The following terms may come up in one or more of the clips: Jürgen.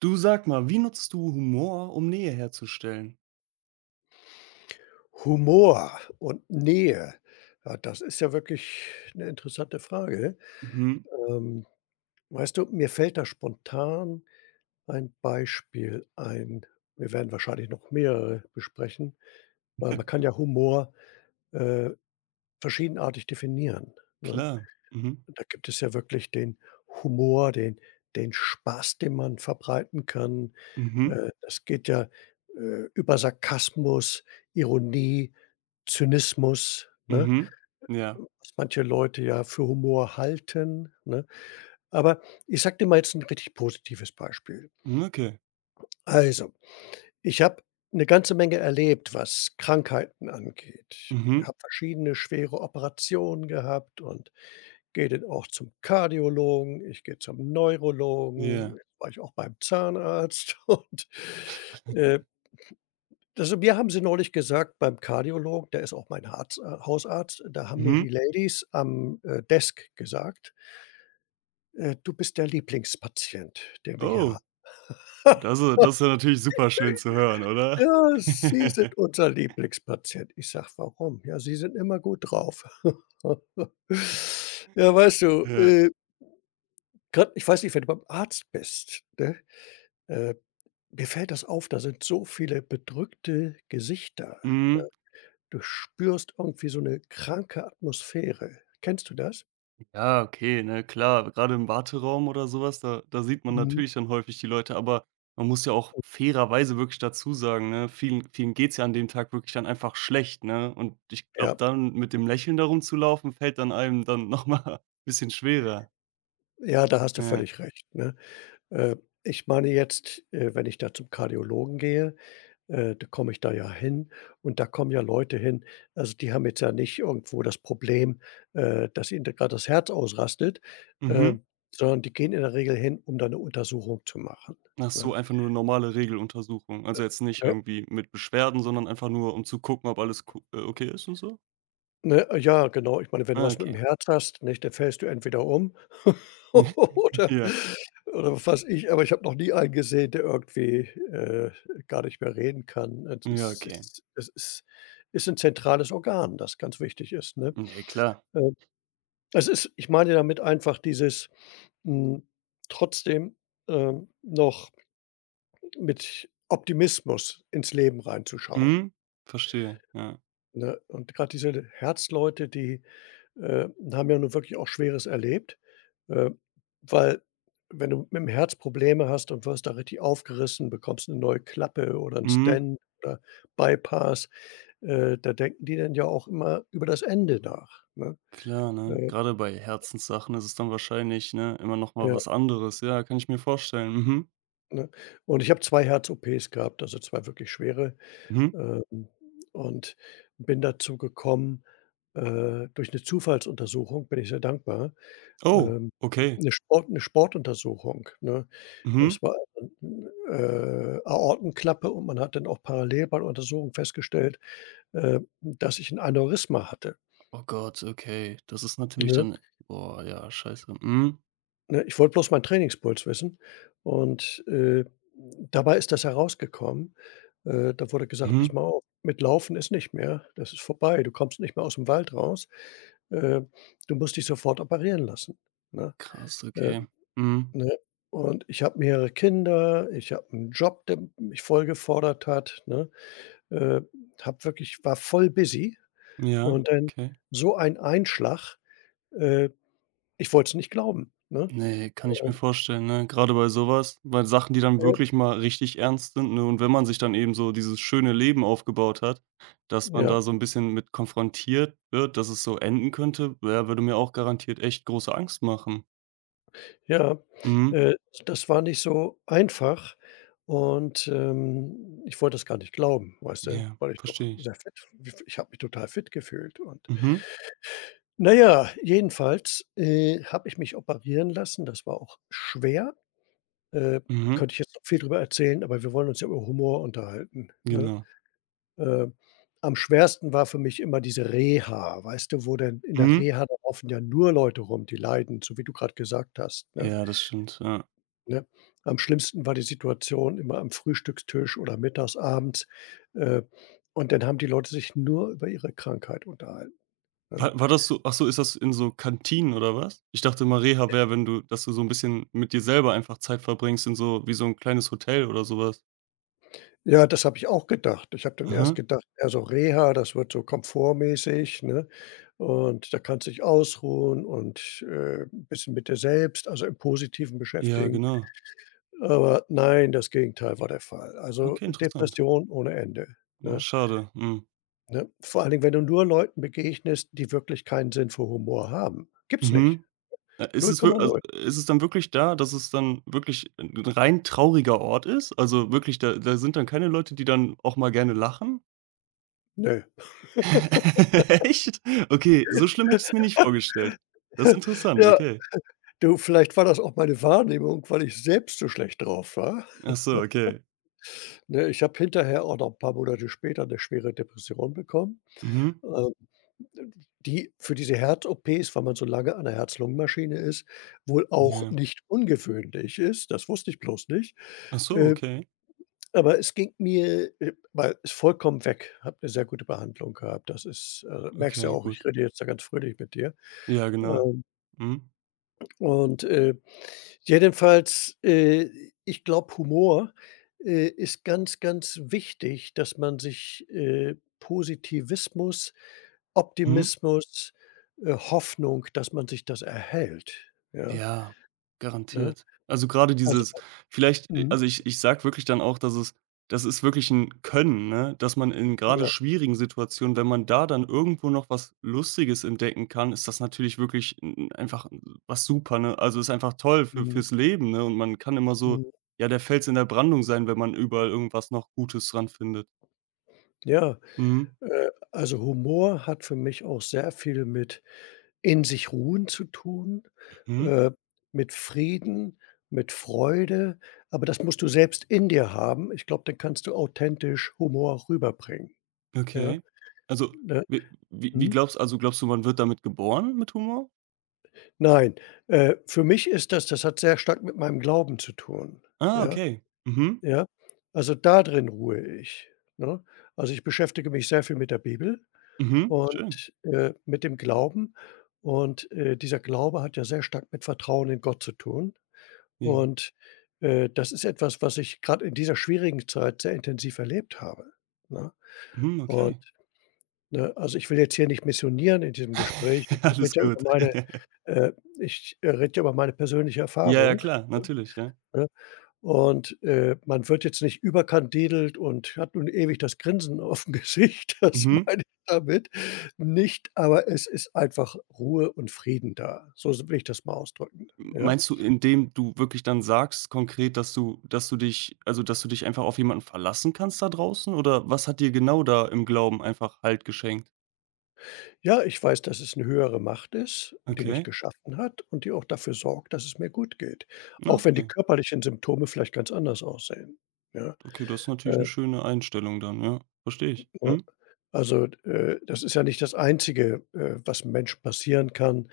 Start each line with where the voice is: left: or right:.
right: Du sag mal, wie nutzt du Humor, um Nähe herzustellen?
left: Humor und Nähe. Ja, das ist ja wirklich 'ne interessante Frage.
right: Mhm,
left: Ähm, weißt du, mir fällt da spontan ein Beispiel ein. Wir werden wahrscheinlich noch mehrere besprechen, weil man kann ja Humor, äh, verschiedenartig definieren, ne?
right: klar. Mhm,
left: Da gibt es ja wirklich den Humor, den Spaß, den man verbreiten kann.
right: mhm,
left: Das geht ja, über Sarkasmus, Ironie, Zynismus, ne?
right: mhm. Ja.
left: Was manche Leute ja für Humor halten, ne? Aber ich sag dir mal jetzt ein richtig positives Beispiel.
right: Hm, okay.
left: Also, ich habe eine ganze Menge erlebt, was Krankheiten angeht. Ich
right: Mhm,
left: habe verschiedene schwere Operationen gehabt und gehe dann auch zum Kardiologen, ich gehe zum Neurologen,
right: ja.
left: jetzt war ich auch beim Zahnarzt und, äh, also, mir haben sie neulich gesagt beim Kardiologen, der ist auch mein Harz Hausarzt. Da haben mir
right: Mhm.
left: die Ladies am, Desk gesagt: „Du bist der Lieblingspatient, den wir hier haben."
right: Oh, das ist ja natürlich super schön zu hören, oder?
left: „Ja, Sie sind unser Lieblingspatient." Ich sage: „Warum?" „Ja, Sie sind immer gut drauf." Ja, weißt du,
right: Ja.
left: grad, ich weiß nicht, wenn du beim Arzt bist, ne? Äh Mir fällt das auf, da sind so viele bedrückte Gesichter, ne?
right: Mhm.
left: Du spürst irgendwie so 'ne kranke Atmosphäre. Kennst du das?
right: Ja, okay, ne, klar. Gerade im Warteraum oder sowas, da sieht man
left: Mhm.
right: natürlich dann häufig die Leute, aber man muss ja auch fairerweise wirklich dazu sagen, ne, vielen vielen geht's ja an dem Tag wirklich dann einfach schlecht, ne? Und ich glaube
left: Ja,
right: dann, mit dem Lächeln da rumzulaufen, fällt dann einem dann nochmal mal bisschen schwerer.
left: ja, da hast du
right: Ja.
left: völlig recht, ne? Äh, ich meine jetzt, wenn ich da zum Kardiologen gehe, da komme ich da ja hin und da kommen ja Leute hin, also, die haben jetzt ja nicht irgendwo das Problem, dass ihnen da grad das Herz ausrastet,
right: Mhm.
left: ähm, sondern die gehen in der Regel hin, um da 'ne Untersuchung zu machen,
right: Ach so,
left: ne?
right: einfach nur normale Regeluntersuchung. Also, jetzt nicht irgendwie mit Beschwerden, sondern einfach nur, um zu gucken, ob alles co okay ist und so?
left: Ne, ja, genau. Ich meine, wenn du
right: Ah,
left: was mit dem
right: okay.
left: Herz hast, nicht, dann fällst du entweder um oder
right: Ja.
left: oder was weiß ich, aber ich habe noch nie einen gesehen, der irgendwie, äh, gar nicht mehr reden kann. Es
right: Ja,
left: ist
right: okay.
left: ist es ist ist 'n zentrales Organ, das ganz wichtig ist, ne?
right: Ne, klar.
left: Ähm, es ist Ich meine damit einfach dieses, hm, trotzdem, noch mit Optimismus ins Leben reinzuschauen,
right: Mhm. Verstehe, ja.
left: ne? Und gerade diese Herzleute, die haben ja nun wirklich auch Schweres erlebt, äh, weil, wenn du mit dem Herz Probleme hast und wirst da richtig aufgerissen, bekommst eine neue Klappe oder ein
right: Mhm.
left: Stent oder Bypass, da denken die dann ja auch immer über das Ende nach, ne?
right: Klar, ne?
left: Äh,
right: Gerade bei Herzenssachen ist es dann wahrscheinlich, ne, immer noch mal
left: ja,
right: was anderes. Ja, kann ich mir vorstellen. Mhm.
left: ne? Und ich habe 2 Herz-OPs gehabt, also 2 wirklich schwere,
right: Mhm.
left: ähm, und bin dazu gekommen durch eine Zufallsuntersuchung. Bin ich sehr dankbar.
right: Oh,
left: Ähm,
right: okay.
left: 'Ne Sportuntersuchung, ne?
right: Mhm.
left: Das war, Aortenklappe, und man hat dann auch parallel bei der Untersuchung festgestellt, dass ich 'n Aneurysma hatte,
right: Oh Gott, okay. Das ist natürlich
left: ne?
right: dann boah, ja, scheiße. Mhm.
left: Ne, ich wollte bloß meinen Trainingspuls wissen, und, dabei ist das herausgekommen. Da wurde gesagt: „Pass
right: Mhm.
left: mal auf, mit Laufen ist nicht mehr. Das ist vorbei. Du kommst nicht mehr ausm Wald raus. Äh, du musst dich sofort operieren lassen", ne?
right: Krass,
left: Äh
right: okay. Mhm.
left: Ne? Und ich habe mehrere Kinder, ich habe 'n Job, der mich voll gefordert hat, ne? Äh, habe wirklich War voll busy,
right: Ja,
left: und dann
right: okay.
left: so ein Einschlag, äh, ich wollte es nicht glauben, ne?
right: Ne, kann ich mir vorstellen, ne? Gerade bei sowas, bei Sachen, die dann
left: Äh,
right: wirklich mal richtig ernst sind, ne? Und wenn man sich dann eben so dieses schöne Leben aufgebaut hat, dass man
left: ja,
right: da so 'n bisschen mit konfrontiert wird, dass es so enden könnte, ja, würde mir auch garantiert echt große Angst machen.
left: ja,
right: Mhm.
left: äh, das war nicht so einfach, und, ich wollte das gar nicht glauben, weißt du,
right: Ja,
left: weil ich doch
right: verstehe ich.
left: sehr fit, f ich habe mich total fit gefühlt. Und
right: Mhm,
left: na ja, jedenfalls, habe ich mich operieren lassen. Das war auch schwer. Äh,
right: mhm,
left: könnte ich jetzt noch viel drüber erzählen, aber wir wollen uns ja über Humor unterhalten, ne?
right: genau.
left: Äh, am schwersten war für mich immer diese Reha, weißt du, wo denn, in der
right: Mhm.
left: Reha, da laufen ja nur Leute rum, die leiden, so wie du grad gesagt hast, ne,
right: Ja, das stimmt, ja.
left: ne? Am schlimmsten war die Situation immer am Frühstückstisch oder mittags, abends, äh, und dann haben die Leute sich nur über ihre Krankheit unterhalten, ne?
right: War war das so ach so, ist das in so Kantinen oder was? Ich dachte immer, Reha wäre, wenn du dass du so 'n bisschen mit dir selber einfach Zeit verbringst in so wie so 'n kleines Hotel oder so was.
left: Ja, das habe ich auch gedacht. Ich habe dann erst
right: Aha.
left: gedacht, eher so Reha, das wird so komfortmäßig, ne? Und da kannst du dich ausruhen und, 'n bisschen mit dir selbst, also im Positiven
right: Ja,
left: beschäftigen.
right: genau.
left: Aber nein, das Gegenteil war der Fall. Also,
right: Okay, interessant.
left: Depression ohne Ende,
right: Oh,
left: ne?
right: schade. Mhm.
left: Ne? Vor allen Dingen, wenn du nur Leuten begegnest, die wirklich keinen Sinn für Humor haben. Gibt's nicht.
right: Mhm. Ist
left: Null
right: es
left: Komma
right: wir also,
left: null.
right: ist es dann wirklich da, dass es dann wirklich ein rein trauriger Ort ist? Also, wirklich, da sind dann keine Leute, die dann auch mal gerne lachen?
left: Nö.
right: Echt? Okay, so schlimm hätte ich's mir nicht vorgestellt. Das ist interessant,
left: Ja,
right: okay.
left: du, vielleicht war das auch meine Wahrnehmung, weil ich selbst so schlecht drauf war.
right: Ach so, okay.
left: Ne, ich habe hinterher oder ein paar Monate später eine schwere Depression bekommen,
right: Mhm.
left: ähm, die für diese Herz-OPs, weil man so lange an der Herz-Lungen-Maschine ist, wohl auch
right: Ja.
left: nicht ungewöhnlich ist. Das wusste ich bloß nicht.
right: Ach so,
left: Äh,
right: okay.
left: aber es ging mir, weil, ist vollkommen weg. Habe eine sehr gute Behandlung gehabt. Das ist, merkst ja
right: Okay,
left: auch, ich
right: gut.
left: rede jetzt da ganz fröhlich mit dir.
right: Ja, genau.
left: Ähm
right: Mhm.
left: Und, jedenfalls, ich glaube, Humor, ist ganz, ganz wichtig, dass man sich, Positivismus,
right: Mhm.
left: Optimismus, Hoffnung, dass man sich das erhält, ja,
right: Ja,
left: ne?
right: garantiert. Also, gerade
left: Also,
right: dieses vielleicht
left: mhm,
right: also, ich sag wirklich dann auch, dass es das ist wirklich ein Können, ne, dass man in gerade
left: ja,
right: schwierigen Situationen, wenn man da dann irgendwo noch was Lustiges entdecken kann, ist das natürlich wirklich 'n einfach was super, ne? Also, ist einfach toll für
left: mhm,
right: fürs Leben, ne? Und man kann immer so,
left: mhm,
right: ja, der Fels in der Brandung sein, wenn man überall irgendwas noch Gutes dran findet.
left: ja.
right: Mhm,
left: Also Humor hat für mich auch sehr viel mit in sich ruhen zu tun,
right: mhm,
left: äh, mit Frieden, mit Freude, aber das musst du selbst in dir haben. Ich glaube, dann kannst du authentisch Humor rüberbringen, ja,
right: okay. Also,
left: ne? Mhm.
right: glaubst du, man wird damit geboren mit Humor?
left: Nein, für mich ist das hat sehr stark mit meinem Glauben zu tun,
right: Ah,
left: ja,
right: okay. Mhm.
left: ja. Also, da drin ruhe ich, ne? Also, ich beschäftige mich sehr viel mit der Bibel
right: Mhm, schön.
left: und, mit dem Glauben und, dieser Glaube hat ja sehr stark mit Vertrauen in Gott zu tun.
right: Ja.
left: Und, das ist etwas, was ich gerade in dieser schwierigen Zeit sehr intensiv erlebt habe, ne?
right: Mhm,
left: Und,
right: okay.
left: ne, also, ich will jetzt hier nicht missionieren in diesem Gespräch. Ich
right: Alles
left: rede ja über
right: gut.
left: meine, äh, persönliche
right: Ja, ja,
left: Erfahrung,
right: klar, natürlich, ja.
left: ne? Und, man wird jetzt nicht überkandidelt und hat nun ewig das Grinsen auf dem Gesicht, das
right: Mhm.
left: meine ich damit nicht, aber es ist einfach Ruhe und Frieden da. So will ich das mal ausdrücken, ja?
right: Meinst du, indem du wirklich dann sagst konkret, dass du dich einfach auf jemanden verlassen kannst da draußen oder was hat dir genau da im Glauben einfach Halt geschenkt?
left: Ja, ich weiß, dass es 'ne höhere Macht ist, die mich
right: Okay.
left: geschaffen hat und die auch dafür sorgt, dass es mir gut geht,
right: Na,
left: auch wenn die
right: okay.
left: körperlichen Symptome vielleicht ganz anders aussehen, ja?
right: Okay, das ist natürlich
left: Äh,
right: eine schöne Einstellung dann, ja. Verstehe ich.
left: ne?
right: Mhm.
left: Also, das ist ja nicht das Einzige, was 'm Menschen passieren kann.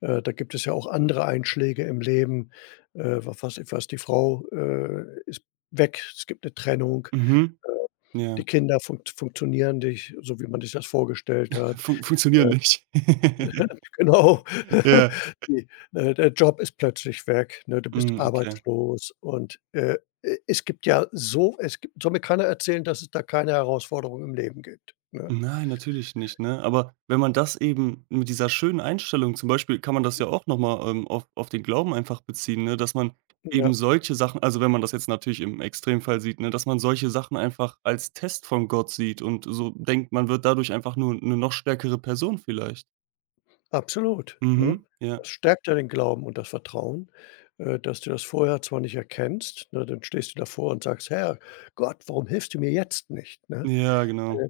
left: Da gibt es ja auch andere Einschläge im Leben. Wa Was ich weiß, die Frau, ist weg, es gibt 'ne Trennung,
right: Mhm. Ja.
left: die Kinder funktionieren nicht, so wie man sich das vorgestellt hat.
right: Funktioniert nicht.
left: Genau.
right: Ja.
left: Der Job ist plötzlich weg, ne? Du bist
right: Mhm, okay.
left: arbeitslos, und, e es gibt ja so es gibt soll mir keiner erzählen, dass es da keine Herausforderung im Leben gibt, ne?
right: Nein, natürlich nicht, ne? Aber wenn man das eben mit dieser schönen Einstellung zum Beispiel kann man das ja auch noch mal, auf den Glauben einfach beziehen, ne, dass man eben
left: Ja,
right: solche Sachen also, wenn man das jetzt natürlich im Extremfall sieht, ne, dass man solche Sachen einfach als Test von Gott sieht und so denkt, man wird dadurch einfach nur eine noch stärkere Person vielleicht.
left: absolut, ne?
right: Mhm, ja.
left: Das stärkt ja den Glauben und das Vertrauen, dass du das vorher zwar nicht erkennst, ne? Dann stehst du davor und sagst: „Herr Gott, warum hilfst du mir jetzt nicht", ne?
right: Ja, genau.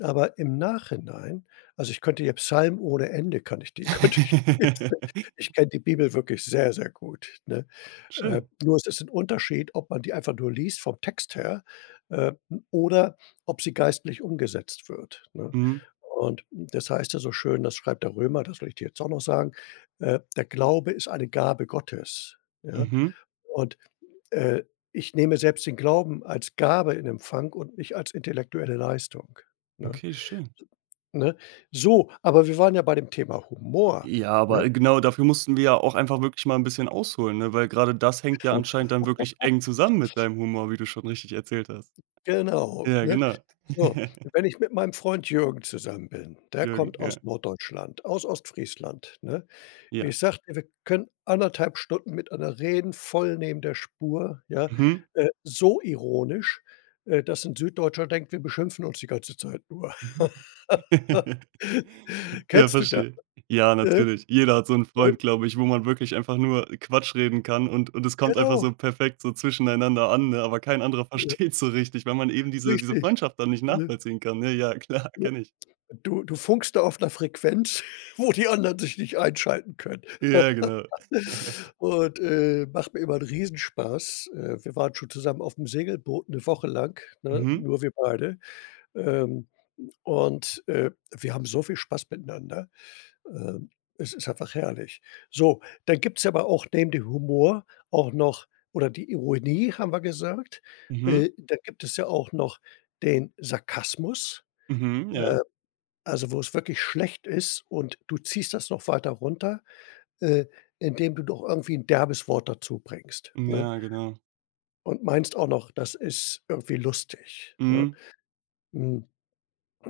left: Aber im Nachhinein, also, ich könnte hier Psalmen ohne Ende, kann ich, die könnte ich jetzt, ich kenne die Bibel wirklich sehr, sehr gut, ne? Äh,
right: Schön.
left: nur es ist 'n Unterschied, ob man die einfach nur liest vom Text her, äh, oder ob sie geistlich umgesetzt wird, ne?
right: Mhm,
left: Und das heißt ja so schön, das schreibt der Römer, das will ich dir jetzt auch noch sagen, der Glaube ist eine Gabe Gottes, ja?
right: mhm.
left: Und, äh, ich nehme selbst den Glauben als Gabe in Empfang und nicht als intellektuelle Leistung, ne?
right: Okay, schön.
left: Ne? So, aber wir waren ja bei dem Thema Humor,
right: Ja,
left: ne?
right: aber genau dafür mussten wir ja auch einfach wirklich mal ein bisschen ausholen, ne? Weil gerade das hängt ja anscheinend dann wirklich eng zusammen mit deinem Humor, wie du schon richtig erzählt hast.
left: Genau,
right: Ja,
left: ne?
right: genau.
left: So, wenn ich mit meinem Freund Jürgen zusammen bin, der
right: Jürgen,
left: kommt aus
right: ja.
left: Norddeutschland, aus Ostfriesland, ne?
right: Ja.
left: Ich sage, wir können 1,5 Stunden miteinander reden, voll neben der Spur, ja,
right: Mhm.
left: so ironisch, dass 'n Süddeutscher denkt, wir beschimpfen uns die ganze Zeit nur.
right: Ja,
left: Kennst du das?
right: verstehe. Ja,
left: Ne?
right: natürlich. Jeder hat so einen
left: Äh,
right: Freund, glaube ich, wo man wirklich einfach nur Quatsch reden kann und es kommt einfach
left: genau,
right: so perfekt so zwischeneinander an, ne? Aber kein anderer
left: ja,
right: versteht so richtig, weil man eben diese
left: richtig,
right: Freundschaft dann nicht
left: ne?
right: nachvollziehen kann, ne? Ja, klar, kenne ich.
left: Du funkst da auf einer Frequenz, wo die anderen sich nicht einschalten können.
right: Ja, genau.
left: Und, macht mir immer einen Riesenspaß. Wir waren schon zusammen auf dem Segelboot 1 Woche lang, ne,
right: Mhm,
left: nur wir beide. Ähm, und wir haben so viel Spaß miteinander. Ähm, es ist einfach herrlich. So, dann gibt's aber auch neben dem Humor auch noch, oder die Ironie, haben wir gesagt.
right: mhm.
left: Da gibt es ja auch noch den Sarkasmus.
right: Mhm, ja.
left: Äh also, wo es wirklich schlecht ist und du ziehst das noch weiter runter, äh, indem du doch irgendwie ein derbes Wort dazu bringst, ne?
right: Ja, genau.
left: Und meinst auch noch, das ist irgendwie lustig, ne?
right: Mhm,
left: Hm,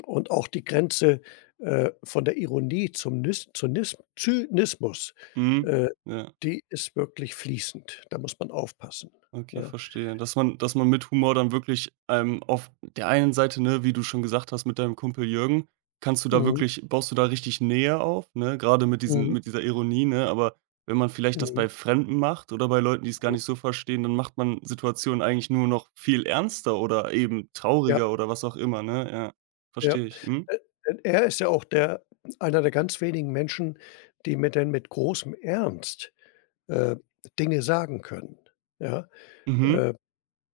left: und auch die Grenze, von der Ironie zum Nis Zynis Zynismus,
right: mhm.
left: äh,
right: Ja,
left: die ist wirklich fließend. Da muss man aufpassen,
right: okay,
left: ne?
right: verstehe. Dass man mit Humor dann wirklich, auf der einen Seite, ne, wie du schon gesagt hast, mit deinem Kumpel Jürgen, kannst du da
left: Mhm,
right: wirklich baust du da richtig Nähe auf, ne, gerade mit diesen
left: mhm,
right: mit dieser Ironie, ne? Aber wenn man vielleicht das
left: mhm,
right: bei Fremden macht oder bei Leuten, die es gar
left: mhm.
right: nicht so verstehen, dann macht man Situationen eigentlich nur noch viel ernster oder eben
left: Ja.
right: trauriger oder was auch immer, ne? Ja,
left: Ja.
right: verstehe ich. Mhm.
left: Äh, denn er ist ja auch der einer der ganz wenigen Menschen, die mir denn mit großem Ernst, äh, Dinge sagen können, ja?
right: Mhm.
left: Äh,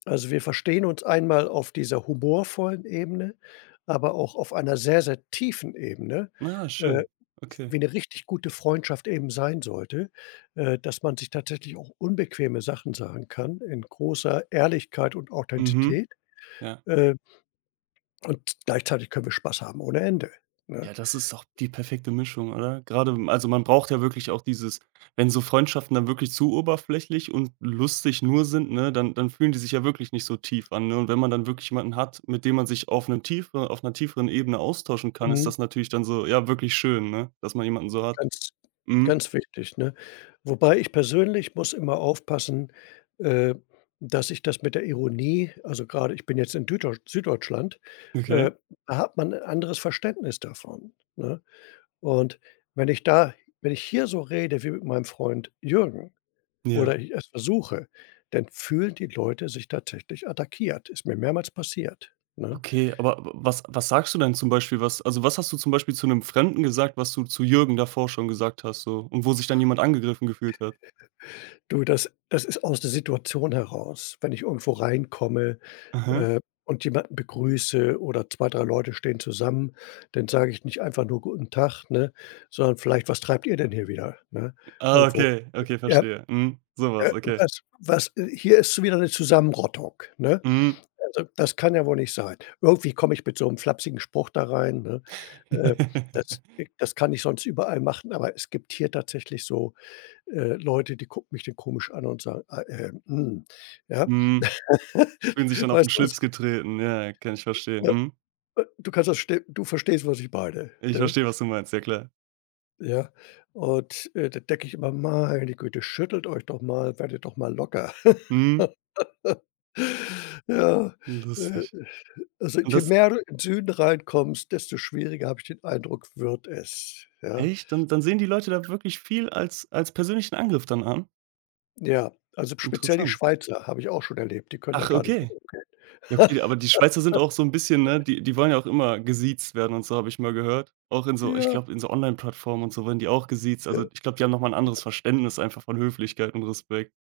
left: also, wir verstehen uns einmal auf dieser humorvollen Ebene, aber auch auf einer sehr, sehr tiefen Ebene,
right: Ah,
left: äh,
right: schön. Okay.
left: wie eine richtig gute Freundschaft eben sein sollte, dass man sich tatsächlich auch unbequeme Sachen sagen kann in großer Ehrlichkeit und
right: Mhm.
left: Authentizität,
right: Ja.
left: äh, und gleichzeitig können wir Spaß haben ohne Ende, ne?
right: Ja, das ist doch die perfekte Mischung, oder? Gerade also, man braucht ja wirklich auch dieses wenn so Freundschaften dann wirklich zu oberflächlich und lustig nur sind, ne, dann fühlen die sich ja wirklich nicht so tief an, ne? Und wenn man dann wirklich jemanden hat, mit dem man sich auf 'nem tiefe auf einer tieferen Ebene austauschen kann, ist
left: Mhm,
right: das natürlich dann so, ja, wirklich schön, ne, dass man jemanden so hat.
left: ganz,
right: Mhm.
left: ganz wichtig, ne? Wobei ich persönlich muss immer aufpassen, äh, dass ich das mit der Ironie, also, gerade, ich bin jetzt in Dütdeuts Süddeutschland, äh,
right: Okay.
left: da hat man ein anderes Verständnis davon, ne? Und wenn ich da wenn ich hier so rede wie mit meinem Freund Jürgen,
right: Ja.
left: oder ich es versuche, dann fühlen die Leute sich tatsächlich attackiert. Ist mir mehrmals passiert, ne?
right: Okay, aber w was was sagst du denn zum Beispiel, was hast du zum Beispiel zu einem Fremden gesagt, was du zu Jürgen davor schon gesagt hast so und wo sich dann jemand angegriffen gefühlt hat?
left: Du, das ist aus der Situation heraus. Wenn ich irgendwo reinkomme,
right: Mhm.
left: und jemanden begrüße, oder 2, 3 Leute stehen zusammen, dann sage ich nicht einfach nur „Guten Tag", ne, sondern vielleicht: „Was treibt ihr denn hier wieder", ne?
right: Ah,
left: Irgendwo.
right: okay, okay,
left: Ja,
right: verstehe. Mhm, so was, okay.
left: was was hier ist wieder eine Zusammenrottung, ne?
right: Mhm.
left: Also, das kann ja wohl nicht sein. Irgendwie komme ich mit so 'nem flapsigen Spruch da rein, ne? Äh, das äh, das kann ich sonst überall machen, aber es gibt hier tatsächlich so, Leute, die gucken mich dann komisch an und sagen: „Ah, hm", ja?
right: Mhm, Fühlen sich dann auf 'n
left: Weißt du, was
right: Schlips
left: ich,
right: getreten. Ja, kann ich verstehen.
left: ja,
right: Mhm.
left: du kannst das, ste du verstehst, was ich meine,
right: Ich
left: ne?
right: verstehe, was du meinst, ja klar.
left: Ja? Und, da denke ich immer: „Meine Güte, schüttelt euch doch mal, werdet doch mal locker."
right: Mhm,
left: Ja, äh
right: lustig.
left: also,
right: Und
left: je
right: das
left: mehr du in Süden reinkommst, desto schwieriger habe ich den Eindruck, wird es, ja?
right: echt? Dann sehen die Leute da wirklich viel als als persönlichen Angriff dann an?
left: Ja, also, speziell die
right: Interessant.
left: Schweizer habe ich auch schon erlebt, die können da
right: Ach,
left: gar nicht mit
right: okay.
left: umgehen.
right: Ja, okay, aber die Schweizer sind auch so 'n bisschen, ne die wollen ja auch immer gesiezt werden und so, habe ich mal gehört. Auch in so ich
left: Ja,
right: glaube, in so Onlineplattformen und so werden die auch gesiezt.
left: ja,
right: Also, ich glaube, die haben noch mal 'n anderes Verständnis einfach von Höflichkeit und Respekt.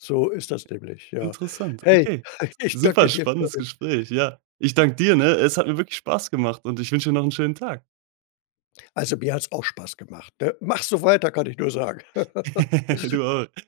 left: so ist das nämlich, ja.
right: Interessant,
left: Hey,
right: okay.
left: ich
right: Super
left: danke dir für,
right: spannendes Gespräch, ja. Ich danke dir, ne? Es hat mir wirklich Spaß gemacht und ich wünsche dir noch 'n schönen Tag.
left: also, mir hat es auch Spaß gemacht, ne? Mach so weiter, kann ich nur sagen.
right: Du auch.